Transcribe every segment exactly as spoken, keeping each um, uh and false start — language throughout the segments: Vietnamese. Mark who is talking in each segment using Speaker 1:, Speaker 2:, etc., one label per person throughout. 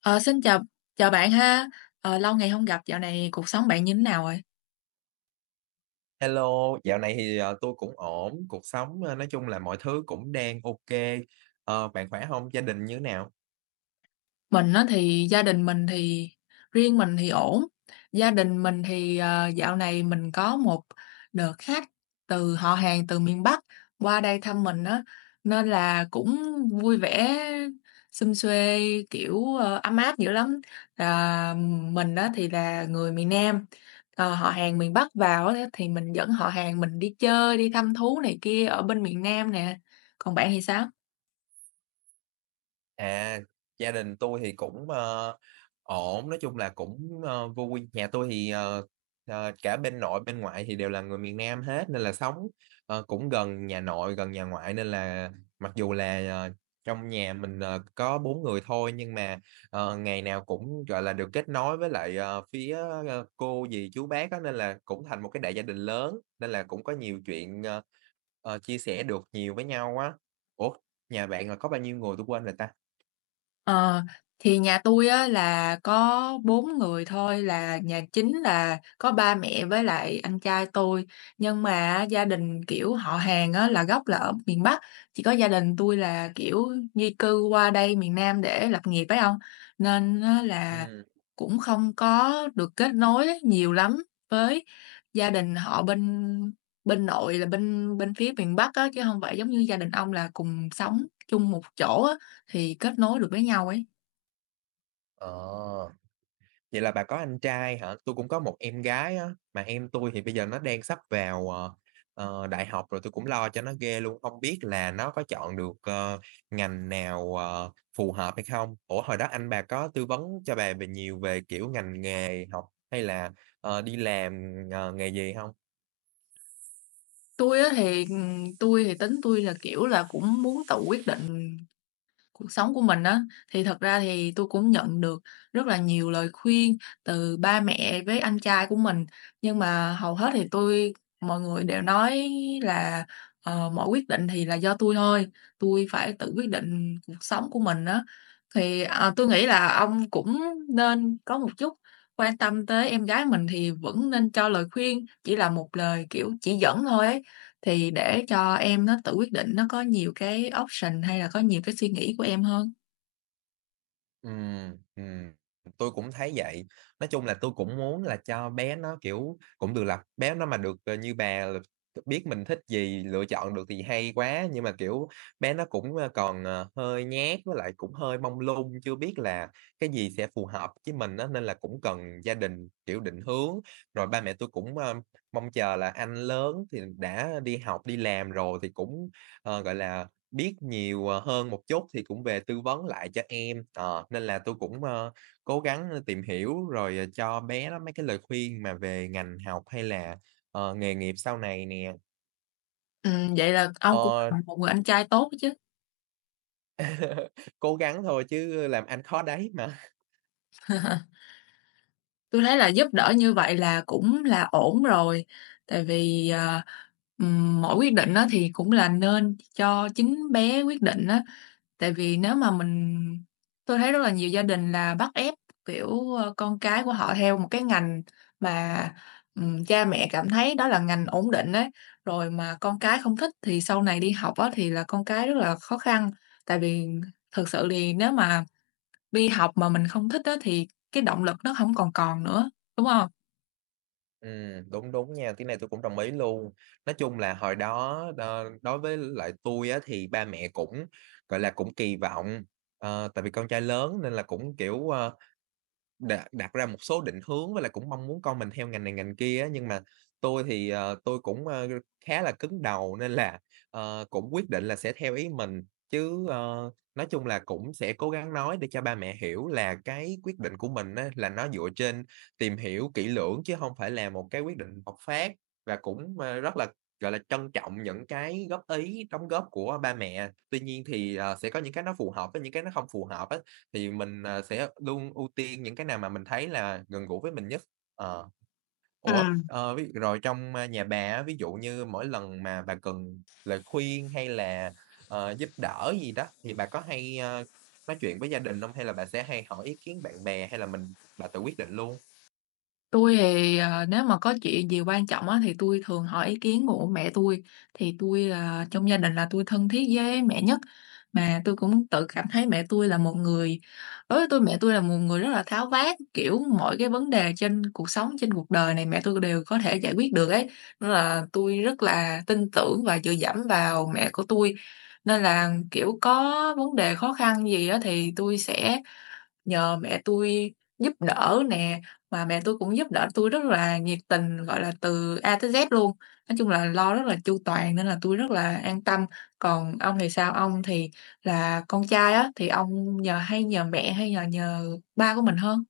Speaker 1: Ờ, Xin chào, chào bạn ha. Ờ, lâu ngày không gặp, dạo này cuộc sống bạn như thế nào rồi?
Speaker 2: Hello, dạo này thì, ờ, tôi cũng ổn, cuộc sống, ơ, nói chung là mọi thứ cũng đang ok. Ờ, bạn khỏe không? Gia đình như thế nào?
Speaker 1: Mình á thì gia đình mình thì riêng mình thì ổn, gia đình mình thì, ờ, dạo này mình có một đợt khách từ họ hàng từ miền Bắc qua đây thăm mình á, nên là cũng vui vẻ, sum suê, kiểu, ờ, ấm áp dữ lắm. Là mình á thì là người miền Nam, ờ, họ hàng miền Bắc vào á thì mình dẫn họ hàng mình đi chơi, đi thăm thú này kia ở bên miền Nam nè, còn bạn thì sao?
Speaker 2: À, gia đình tôi thì cũng, ờ, ổn, nói chung là cũng, ơ, vui. Nhà tôi thì, ờ, ờ, cả bên nội bên ngoại thì đều là người miền Nam hết nên là sống, ờ, cũng gần nhà nội, gần nhà ngoại nên là mặc dù là, ờ, trong nhà mình, ờ, có bốn người thôi nhưng mà, ờ, ngày nào cũng, gọi là, được kết nối với lại, ờ, phía, ơ, cô dì chú bác á, nên là cũng thành một cái đại gia đình lớn, nên là cũng có nhiều chuyện, ờ, ờ, chia sẻ được nhiều với nhau á. Ủa, nhà bạn là có bao nhiêu người tôi quên rồi ta?
Speaker 1: Ờ, thì nhà tôi á là có bốn người thôi, là nhà chính là có ba mẹ với lại anh trai tôi, nhưng mà gia đình, kiểu, họ hàng á là gốc là ở miền Bắc, chỉ có gia đình tôi là, kiểu, di cư qua đây miền Nam để lập nghiệp ấy ông, nên á là
Speaker 2: Ừm,
Speaker 1: cũng không có được kết nối nhiều lắm với gia đình họ bên bên nội là bên bên phía miền Bắc á, chứ không phải giống như gia đình ông là cùng sống chung một chỗ á. Thì kết nối được với nhau ấy.
Speaker 2: ờ, vậy là bà có anh trai hả? Tôi cũng có một em gái á, mà em tôi thì bây giờ nó đang sắp vào, ờ, ờ, đại học rồi, tôi cũng lo cho nó ghê luôn, không biết là nó có chọn được, ờ, ngành nào, ờ, phù hợp hay không? Ủa, hồi đó anh bà có tư vấn cho bà về nhiều về, kiểu, ngành nghề học hay là, ờ, đi làm, ờ, nghề gì không?
Speaker 1: Tôi á thì, ừ, tôi thì tính tôi là, kiểu là, cũng muốn tự quyết định cuộc sống của mình á, thì thật ra thì tôi cũng nhận được rất là nhiều lời khuyên từ ba mẹ với anh trai của mình, nhưng mà hầu hết thì tôi mọi người đều nói là, ờ, mọi quyết định thì là do tôi thôi, tôi phải tự quyết định cuộc sống của mình á. Thì, ờ, tui nghĩ là ông cũng nên có một chút quan tâm tới em gái mình thì vẫn nên cho lời khuyên, chỉ là một lời, kiểu, chỉ dẫn thôi ấy, thì để cho em nó tự quyết định, nó có nhiều cái option hay là có nhiều cái suy nghĩ của em hơn.
Speaker 2: Ừm, ừm, tôi cũng thấy vậy. Nói chung là tôi cũng muốn là cho bé nó, kiểu, cũng được là bé nó mà được, ờ, như bà là biết mình thích gì, lựa chọn được thì hay quá, nhưng mà, kiểu, bé nó cũng, ơ, còn, ờ, hơi nhát với lại cũng hơi mông lung, chưa biết là cái gì sẽ phù hợp với mình á, nên là cũng cần gia đình, kiểu, định hướng. Rồi ba mẹ tôi cũng, ơ, mong chờ là anh lớn thì đã đi học, đi làm rồi thì cũng, ờ, gọi là, biết nhiều, ờ, hơn một chút thì cũng về tư vấn lại cho em, ờ, nên là tôi cũng, ơ, cố gắng, tìm hiểu rồi, ờ, cho bé đó mấy cái lời khuyên mà về ngành học hay là, ờ, nghề nghiệp sau này nè.
Speaker 1: Ừm, vậy là ông cũng
Speaker 2: Ờ,
Speaker 1: là một người anh trai tốt chứ.
Speaker 2: cố gắng thôi chứ làm anh khó đấy mà.
Speaker 1: Tôi thấy là giúp đỡ như vậy là cũng là ổn rồi, tại vì, ờ, ừm, mỗi quyết định đó thì cũng là nên cho chính bé quyết định đó. Tại vì nếu mà mình tôi thấy rất là nhiều gia đình là bắt ép, kiểu, ơ, con cái của họ theo một cái ngành mà, ừm, cha mẹ cảm thấy đó là ngành ổn định ấy, rồi mà con cái không thích thì sau này đi học á thì là con cái rất là khó khăn. Tại vì thực sự thì nếu mà đi học mà mình không thích á thì cái động lực nó không còn còn nữa, đúng không?
Speaker 2: Ừm, đúng, đúng nha, cái này tôi cũng đồng ý luôn. Nói chung là hồi đó đo đối với lại tôi á thì ba mẹ cũng, gọi là, cũng kỳ vọng, ờ, tại vì con trai lớn nên là cũng, kiểu, ờ Đặt đặt ra một số định hướng với lại cũng mong muốn con mình theo ngành này ngành kia á, nhưng mà tôi thì, ờ, tôi cũng, ơ, khá là cứng đầu nên là, ờ, cũng quyết định là sẽ theo ý mình. Chứ, ờ, nói chung là cũng sẽ cố gắng nói để cho ba mẹ hiểu là cái quyết định của mình á, là nó dựa trên tìm hiểu kỹ lưỡng chứ không phải là một cái quyết định bộc phát và cũng, ơ, rất là, gọi là, trân trọng những cái góp ý, đóng góp của ba mẹ. Tuy nhiên thì, ờ, sẽ có những cái nó phù hợp với những cái nó không phù hợp á. Thì mình, à, sẽ luôn ưu tiên những cái nào mà mình thấy là gần gũi với mình nhất. Ờ, ủa,
Speaker 1: Ừm.
Speaker 2: ờ, ví rồi trong, a, nhà bà á, ví dụ như mỗi lần mà bà cần lời khuyên hay là, ờ, giúp đỡ gì đó thì bà có hay, a, nói chuyện với gia đình không? Hay là bà sẽ hay hỏi ý kiến bạn bè hay là mình bà tự quyết định luôn?
Speaker 1: Tôi thì, ờ, nếu mà có chuyện gì quan trọng á, thì tôi thường hỏi ý kiến của mẹ tôi, thì tôi là trong gia đình là tôi thân thiết với mẹ nhất. Mà tôi cũng tự cảm thấy mẹ tôi là một người, đối với tôi mẹ tôi là một người rất là tháo vát, kiểu, mọi cái vấn đề trên cuộc sống, trên cuộc đời này mẹ tôi đều có thể giải quyết được ấy, nên là tôi rất là tin tưởng và dựa dẫm vào mẹ của tôi. Nên là, kiểu, có vấn đề khó khăn gì á thì tôi sẽ nhờ mẹ tôi giúp đỡ nè, mà mẹ tôi cũng giúp đỡ tôi rất là nhiệt tình, gọi là, từ A tới Z luôn. Nói chung là lo rất là chu toàn nên là tôi rất là an tâm. Còn ông thì sao? Ông thì là con trai á, thì ông nhờ hay nhờ mẹ hay nhờ nhờ ba của mình hơn?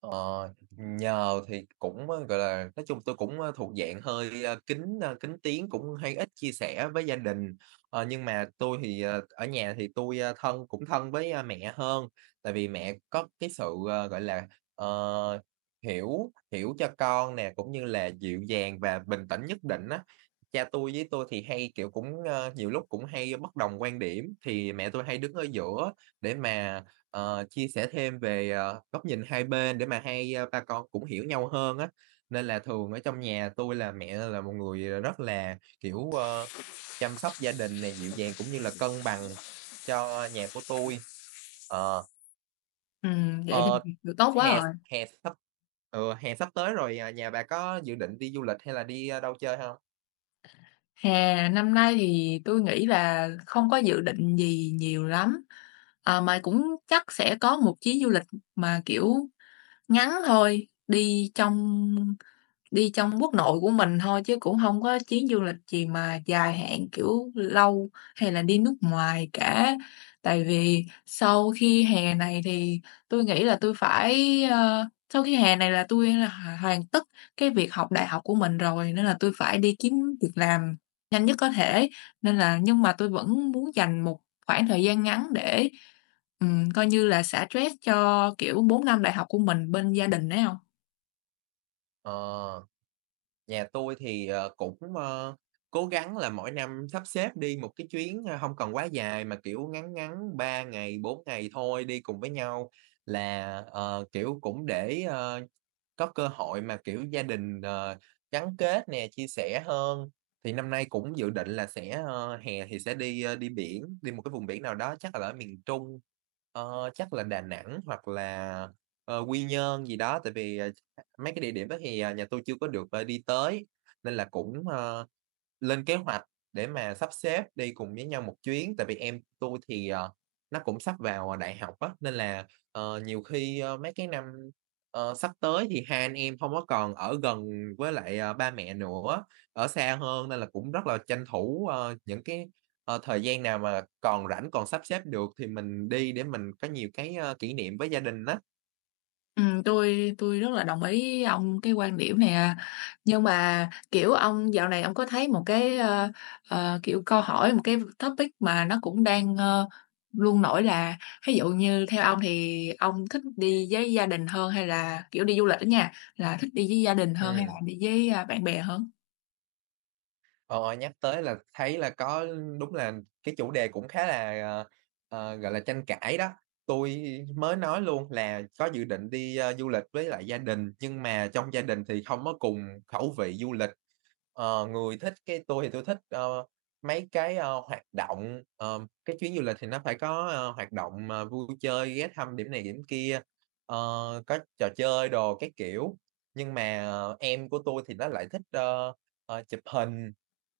Speaker 2: Ờ, nhờ thì cũng, ơ, gọi là, nói chung tôi cũng, ơ, thuộc dạng hơi, ơ, kín, ơ, kín tiếng, cũng hay ít chia sẻ với gia đình. Ờ, nhưng mà tôi thì, ờ, ở nhà thì tôi ơ, thân cũng thân với, a, mẹ hơn, tại vì mẹ có cái sự, ờ, gọi là, ờ, hiểu hiểu cho con nè, cũng như là dịu dàng và bình tĩnh nhất định á. Cha tôi với tôi thì hay, kiểu, cũng, ơ, nhiều lúc cũng hay bất đồng quan điểm, thì mẹ tôi hay đứng ở giữa để mà Ờ, chia sẻ thêm về, ờ, góc nhìn hai bên để mà hai, a, ba con cũng hiểu nhau hơn á. Nên là thường ở trong nhà tôi là mẹ là một người, ờ, rất là, kiểu, ờ, chăm sóc gia đình này dịu dàng cũng như là cân bằng cho nhà của tôi. Ờ,
Speaker 1: Ừm, vậy thì
Speaker 2: ờ,
Speaker 1: được tốt quá
Speaker 2: hè
Speaker 1: rồi.
Speaker 2: hè sắp ừ, hè sắp tới rồi, à, nhà bà có dự định đi du lịch hay là đi, a, đâu chơi không?
Speaker 1: Hè, năm nay thì tôi nghĩ là không có dự định gì nhiều lắm, ờ, mà cũng chắc sẽ có một chuyến du lịch mà, kiểu, ngắn thôi, đi trong đi trong quốc nội của mình thôi chứ cũng hông có chuyến du lịch gì mà dài hạn, kiểu, lâu hay là đi nước ngoài cả. Tại vì sau khi hè này thì tui nghĩ là tui phải, ơ sau khi hè này là tui là h hoàn tất cái việc học đại học của mình rồi, nên là tui phải đi kiếm việc làm nhanh nhất có thể. Nên là nhưng mà tui vẫn muốn dành một khoảng thời gian ngắn để, ừm, coi như là xả stress cho, kiểu, bốn năm đại học của mình bên gia đình ấy ông.
Speaker 2: Ờ. Nhà tôi thì, ờ, cũng, ơ, cố gắng là mỗi năm sắp xếp đi một cái chuyến, a, hông cần quá dài mà, kiểu, ngắn ngắn ba ngày, bốn ngày thôi, đi cùng với nhau là, ờ, kiểu, cũng để, ờ, có cơ hội mà, kiểu, gia đình, ờ, gắn kết nè, chia sẻ hơn. Thì năm nay cũng dự định là sẽ, ơ, hè thì sẽ đi, ơ, đi biển, đi một cái vùng biển nào đó chắc là ở miền Trung, ờ, chắc là Đà Nẵng hoặc là, ờ, Quy Nhơn gì đó. Tại vì, ờ, mấy cái địa điểm đó thì, à, nhà tôi chưa có được, ờ, đi tới, nên là cũng, ờ, lên kế hoạch để mà sắp xếp đi cùng với nhau một chuyến. Tại vì em tôi thì, ờ, nó cũng sắp vào, à, đại học á, nên là Ờ, nhiều khi, ơ, mấy cái năm, ờ, sắp tới thì hai anh em không có còn ở gần với lại, ờ, ba mẹ nữa, ở xa hơn nên là cũng rất là tranh thủ, ờ, những cái, ờ, thời gian nào mà còn rảnh, còn sắp xếp được thì mình đi để mình có nhiều cái, ơ, kỷ niệm với gia đình đó.
Speaker 1: Ừm, tôi tui rất là đồng ý ông cái quan điểm này à. Nhưng mà, kiểu, ông dạo này ông có thấy một cái, ơ, ờ, kiểu, câu hỏi, một cái topic mà nó cũng đang, ơ, luôn nổi là ví dụ như theo ông thì ông thích đi với gia đình hơn hay là, kiểu, đi du lịch á nha, là thích đi với gia đình hơn hay là
Speaker 2: Ừm.
Speaker 1: đi với, a, bạn bè hơn?
Speaker 2: Ờ, Nhắc tới là thấy là có đúng là cái chủ đề cũng khá là, ờ, ờ, gọi là, tranh cãi đó. Tôi mới nói luôn là có dự định đi, ơ, du lịch với lại gia đình, nhưng mà trong gia đình thì không có cùng khẩu vị du lịch. Ờ, người thích cái tôi thì tôi thích, ờ, mấy cái, ơ, hoạt động, ờ, cái chuyến du lịch thì nó phải có, ờ, hoạt động, ờ, vui chơi, ghé thăm điểm này điểm kia, ờ, có trò chơi đồ các kiểu. Nhưng mà ờ, em của tôi thì nó lại thích, ơ, ờ, chụp hình,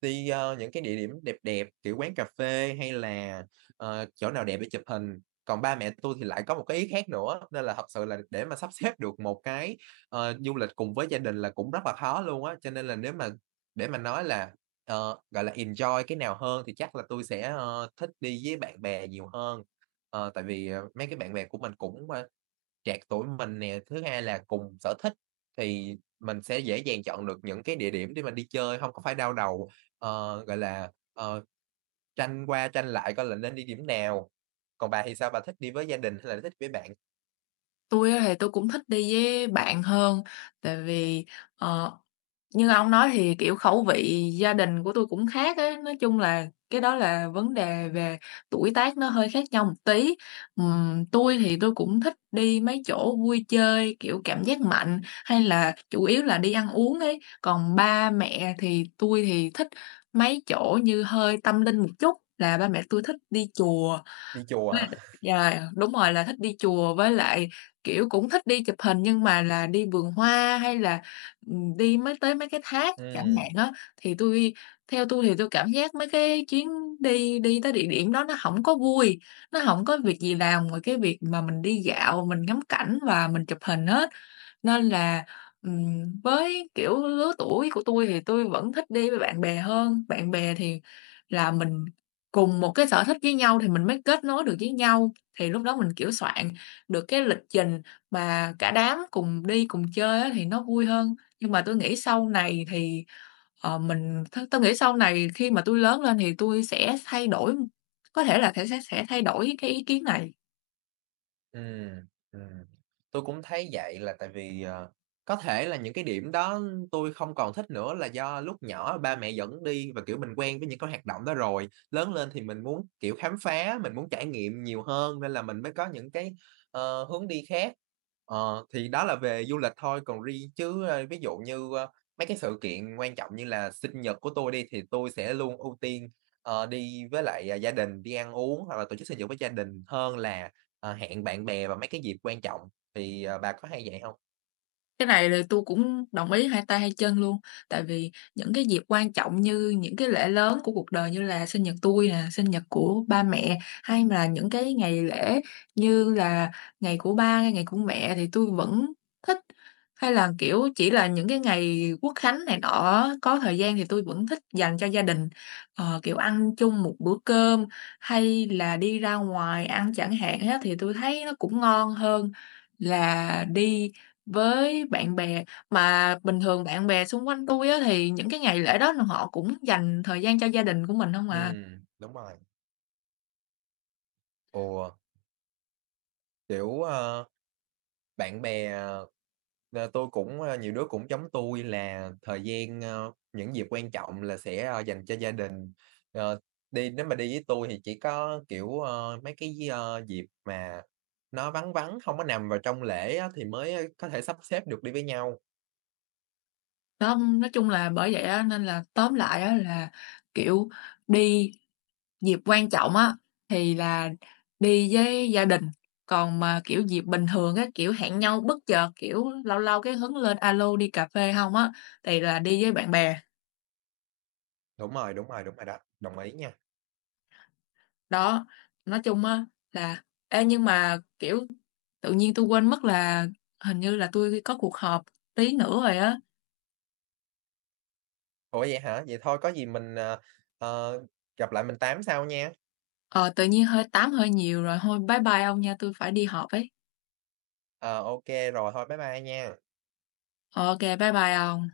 Speaker 2: đi, ơ, những cái địa điểm đẹp đẹp, kiểu quán cà phê hay là, ờ, chỗ nào đẹp để chụp hình. Còn ba mẹ tôi thì lại có một cái ý khác nữa, nên là thật sự là để mà sắp xếp được một cái, ờ, du lịch cùng với gia đình là cũng rất là khó luôn á. Cho nên là nếu mà để mà nói là, ờ, gọi là, enjoy cái nào hơn thì chắc là tôi sẽ, ơ, thích đi với bạn bè nhiều hơn. Ờ, tại vì, ờ, mấy cái bạn bè của mình cũng, a, trạc tuổi mình nè, thứ hai là cùng sở thích thì mình sẽ dễ dàng chọn được những cái địa điểm để mà đi chơi, không có phải đau đầu, ờ, gọi là, ờ, tranh qua tranh lại coi là nên đi điểm nào. Còn bà thì sao, bà thích đi với gia đình hay là thích với bạn?
Speaker 1: Tôi á thì tôi cũng thích đi với bạn hơn, tại vì, ờ, như ông nói thì, kiểu, khẩu vị gia đình của tui cũng khác ấy, nói chung là cái đó là vấn đề về tuổi tác nó hơi khác nhau một tí. Ừm, tui thì tui cũng thích đi mấy chỗ vui chơi, kiểu, cảm giác mạnh, hay là chủ yếu là đi ăn uống ấy, còn ba mẹ thì tui thì thích mấy chỗ như hơi tâm linh một chút, là ba mẹ tui thích đi chùa.
Speaker 2: Đi chùa
Speaker 1: Với
Speaker 2: hả?
Speaker 1: lại yeah, đúng rồi, là thích đi chùa với lại, kiểu, cũng thích đi chụp hình nhưng mà là đi vườn hoa hay là ừm, đi mấy tới mấy cái thác chẳng hạn
Speaker 2: Ừm.
Speaker 1: á, thì tôi theo tôi thì tôi cảm giác mấy cái chuyến đi đi tới địa điểm đó nó hổng có vui, nó hổng có việc gì làm ngoài cái việc mà mình đi dạo, mình ngắm cảnh và mình chụp hình hết. Nên là, ừm, với, kiểu, lứa tuổi của tôi thì tôi vẫn thích đi với bạn bè hơn. Bạn bè thì là mình cùng một cái sở thích với nhau thì mình mới kết nối được với nhau, thì lúc đó mình, kiểu, soạn được cái lịch trình mà cả đám cùng đi, cùng chơi á thì nó vui hơn. Nhưng mà tôi nghĩ sau này thì, ờ, mình t tui nghĩ sau này khi mà tôi lớn lên thì tôi sẽ thay đổi, có thể là thể sẽ sẽ thay đổi cái ý kiến này.
Speaker 2: Ừm, ừm. Tôi cũng thấy vậy là tại vì, ờ, có thể là những cái điểm đó tôi không còn thích nữa là do lúc nhỏ ba mẹ dẫn đi và, kiểu, mình quen với những cái hoạt động đó rồi. Lớn lên thì mình muốn, kiểu, khám phá, mình muốn trải nghiệm nhiều hơn nên là mình mới có những cái, ờ, hướng đi khác. Ờ, thì đó là về du lịch thôi, còn riêng chứ, ơ, ví dụ như, ơ, mấy cái sự kiện quan trọng như là sinh nhật của tôi đi thì tôi sẽ luôn ưu tiên, ờ, đi với lại, à, gia đình, đi ăn uống hoặc là tổ chức sinh nhật với gia đình hơn là Ờ, hẹn bạn bè vào mấy cái dịp quan trọng thì, ờ, bà có hay vậy hông?
Speaker 1: Cái này là tôi cũng đồng ý hai tay hai chân luôn, tại vì những cái dịp quan trọng như những cái lễ lớn của cuộc đời như là sinh nhật tôi nè, sinh nhật của ba mẹ, hay là những cái ngày lễ như là ngày của ba, ngày của mẹ thì tôi vẫn thích, hay là, kiểu, chỉ là những cái ngày Quốc khánh này nọ có thời gian thì tôi vẫn thích dành cho gia đình, ờ, kiểu, ăn chung một bữa cơm hay là đi ra ngoài ăn chẳng hạn á, thì tôi thấy nó cũng ngon hơn là đi với bạn bè. Mà bình thường bạn bè xung quanh tôi á, thì những cái ngày lễ đó là họ cũng dành thời gian cho gia đình của mình không à.
Speaker 2: Ừm, đúng rồi. Ồ, kiểu, ờ, bạn bè, ờ, ờ, tôi cũng, ơ, nhiều đứa cũng giống tui là thời gian, ơ, những dịp quan trọng là sẽ, ơ, dành cho gia đình. Ờ, Đi nếu mà đi với tui thì chỉ có, kiểu, ơ, mấy cái gi ơ, dịp mà nó vắng vắng, hông có nằm vào trong lễ á thì mới ờ, có thể sắp xếp được đi với nhau.
Speaker 1: Đó, nói chung là bởi vậy á, nên là tóm lại á, là, kiểu, đi dịp quan trọng á, thì là đi với gia đình, còn mà, kiểu, dịp bình thường á, kiểu, hẹn nhau bất chợt, kiểu, lâu lâu cái hứng lên alo đi cà phê không á, thì là đi với bạn bè.
Speaker 2: Đúng rồi, đúng rồi, đúng rồi đó, đồng ý nha.
Speaker 1: Đó, nói chung á là ê, nhưng mà, kiểu, tự nhiên tôi quên mất là hình như là tôi có cuộc họp tí nữa rồi á.
Speaker 2: Ủa, vậy hả? Vậy thôi có gì mình, ờ, ờ, gặp lại mình tám sau nha.
Speaker 1: Ờ, Tự nhiên hơi tám hơi nhiều rồi, thôi bye bye ông nha, tôi phải đi họp ấy.
Speaker 2: Ờ, ô Rồi thôi bye bye nha.
Speaker 1: Ờ, ok bye bye ông.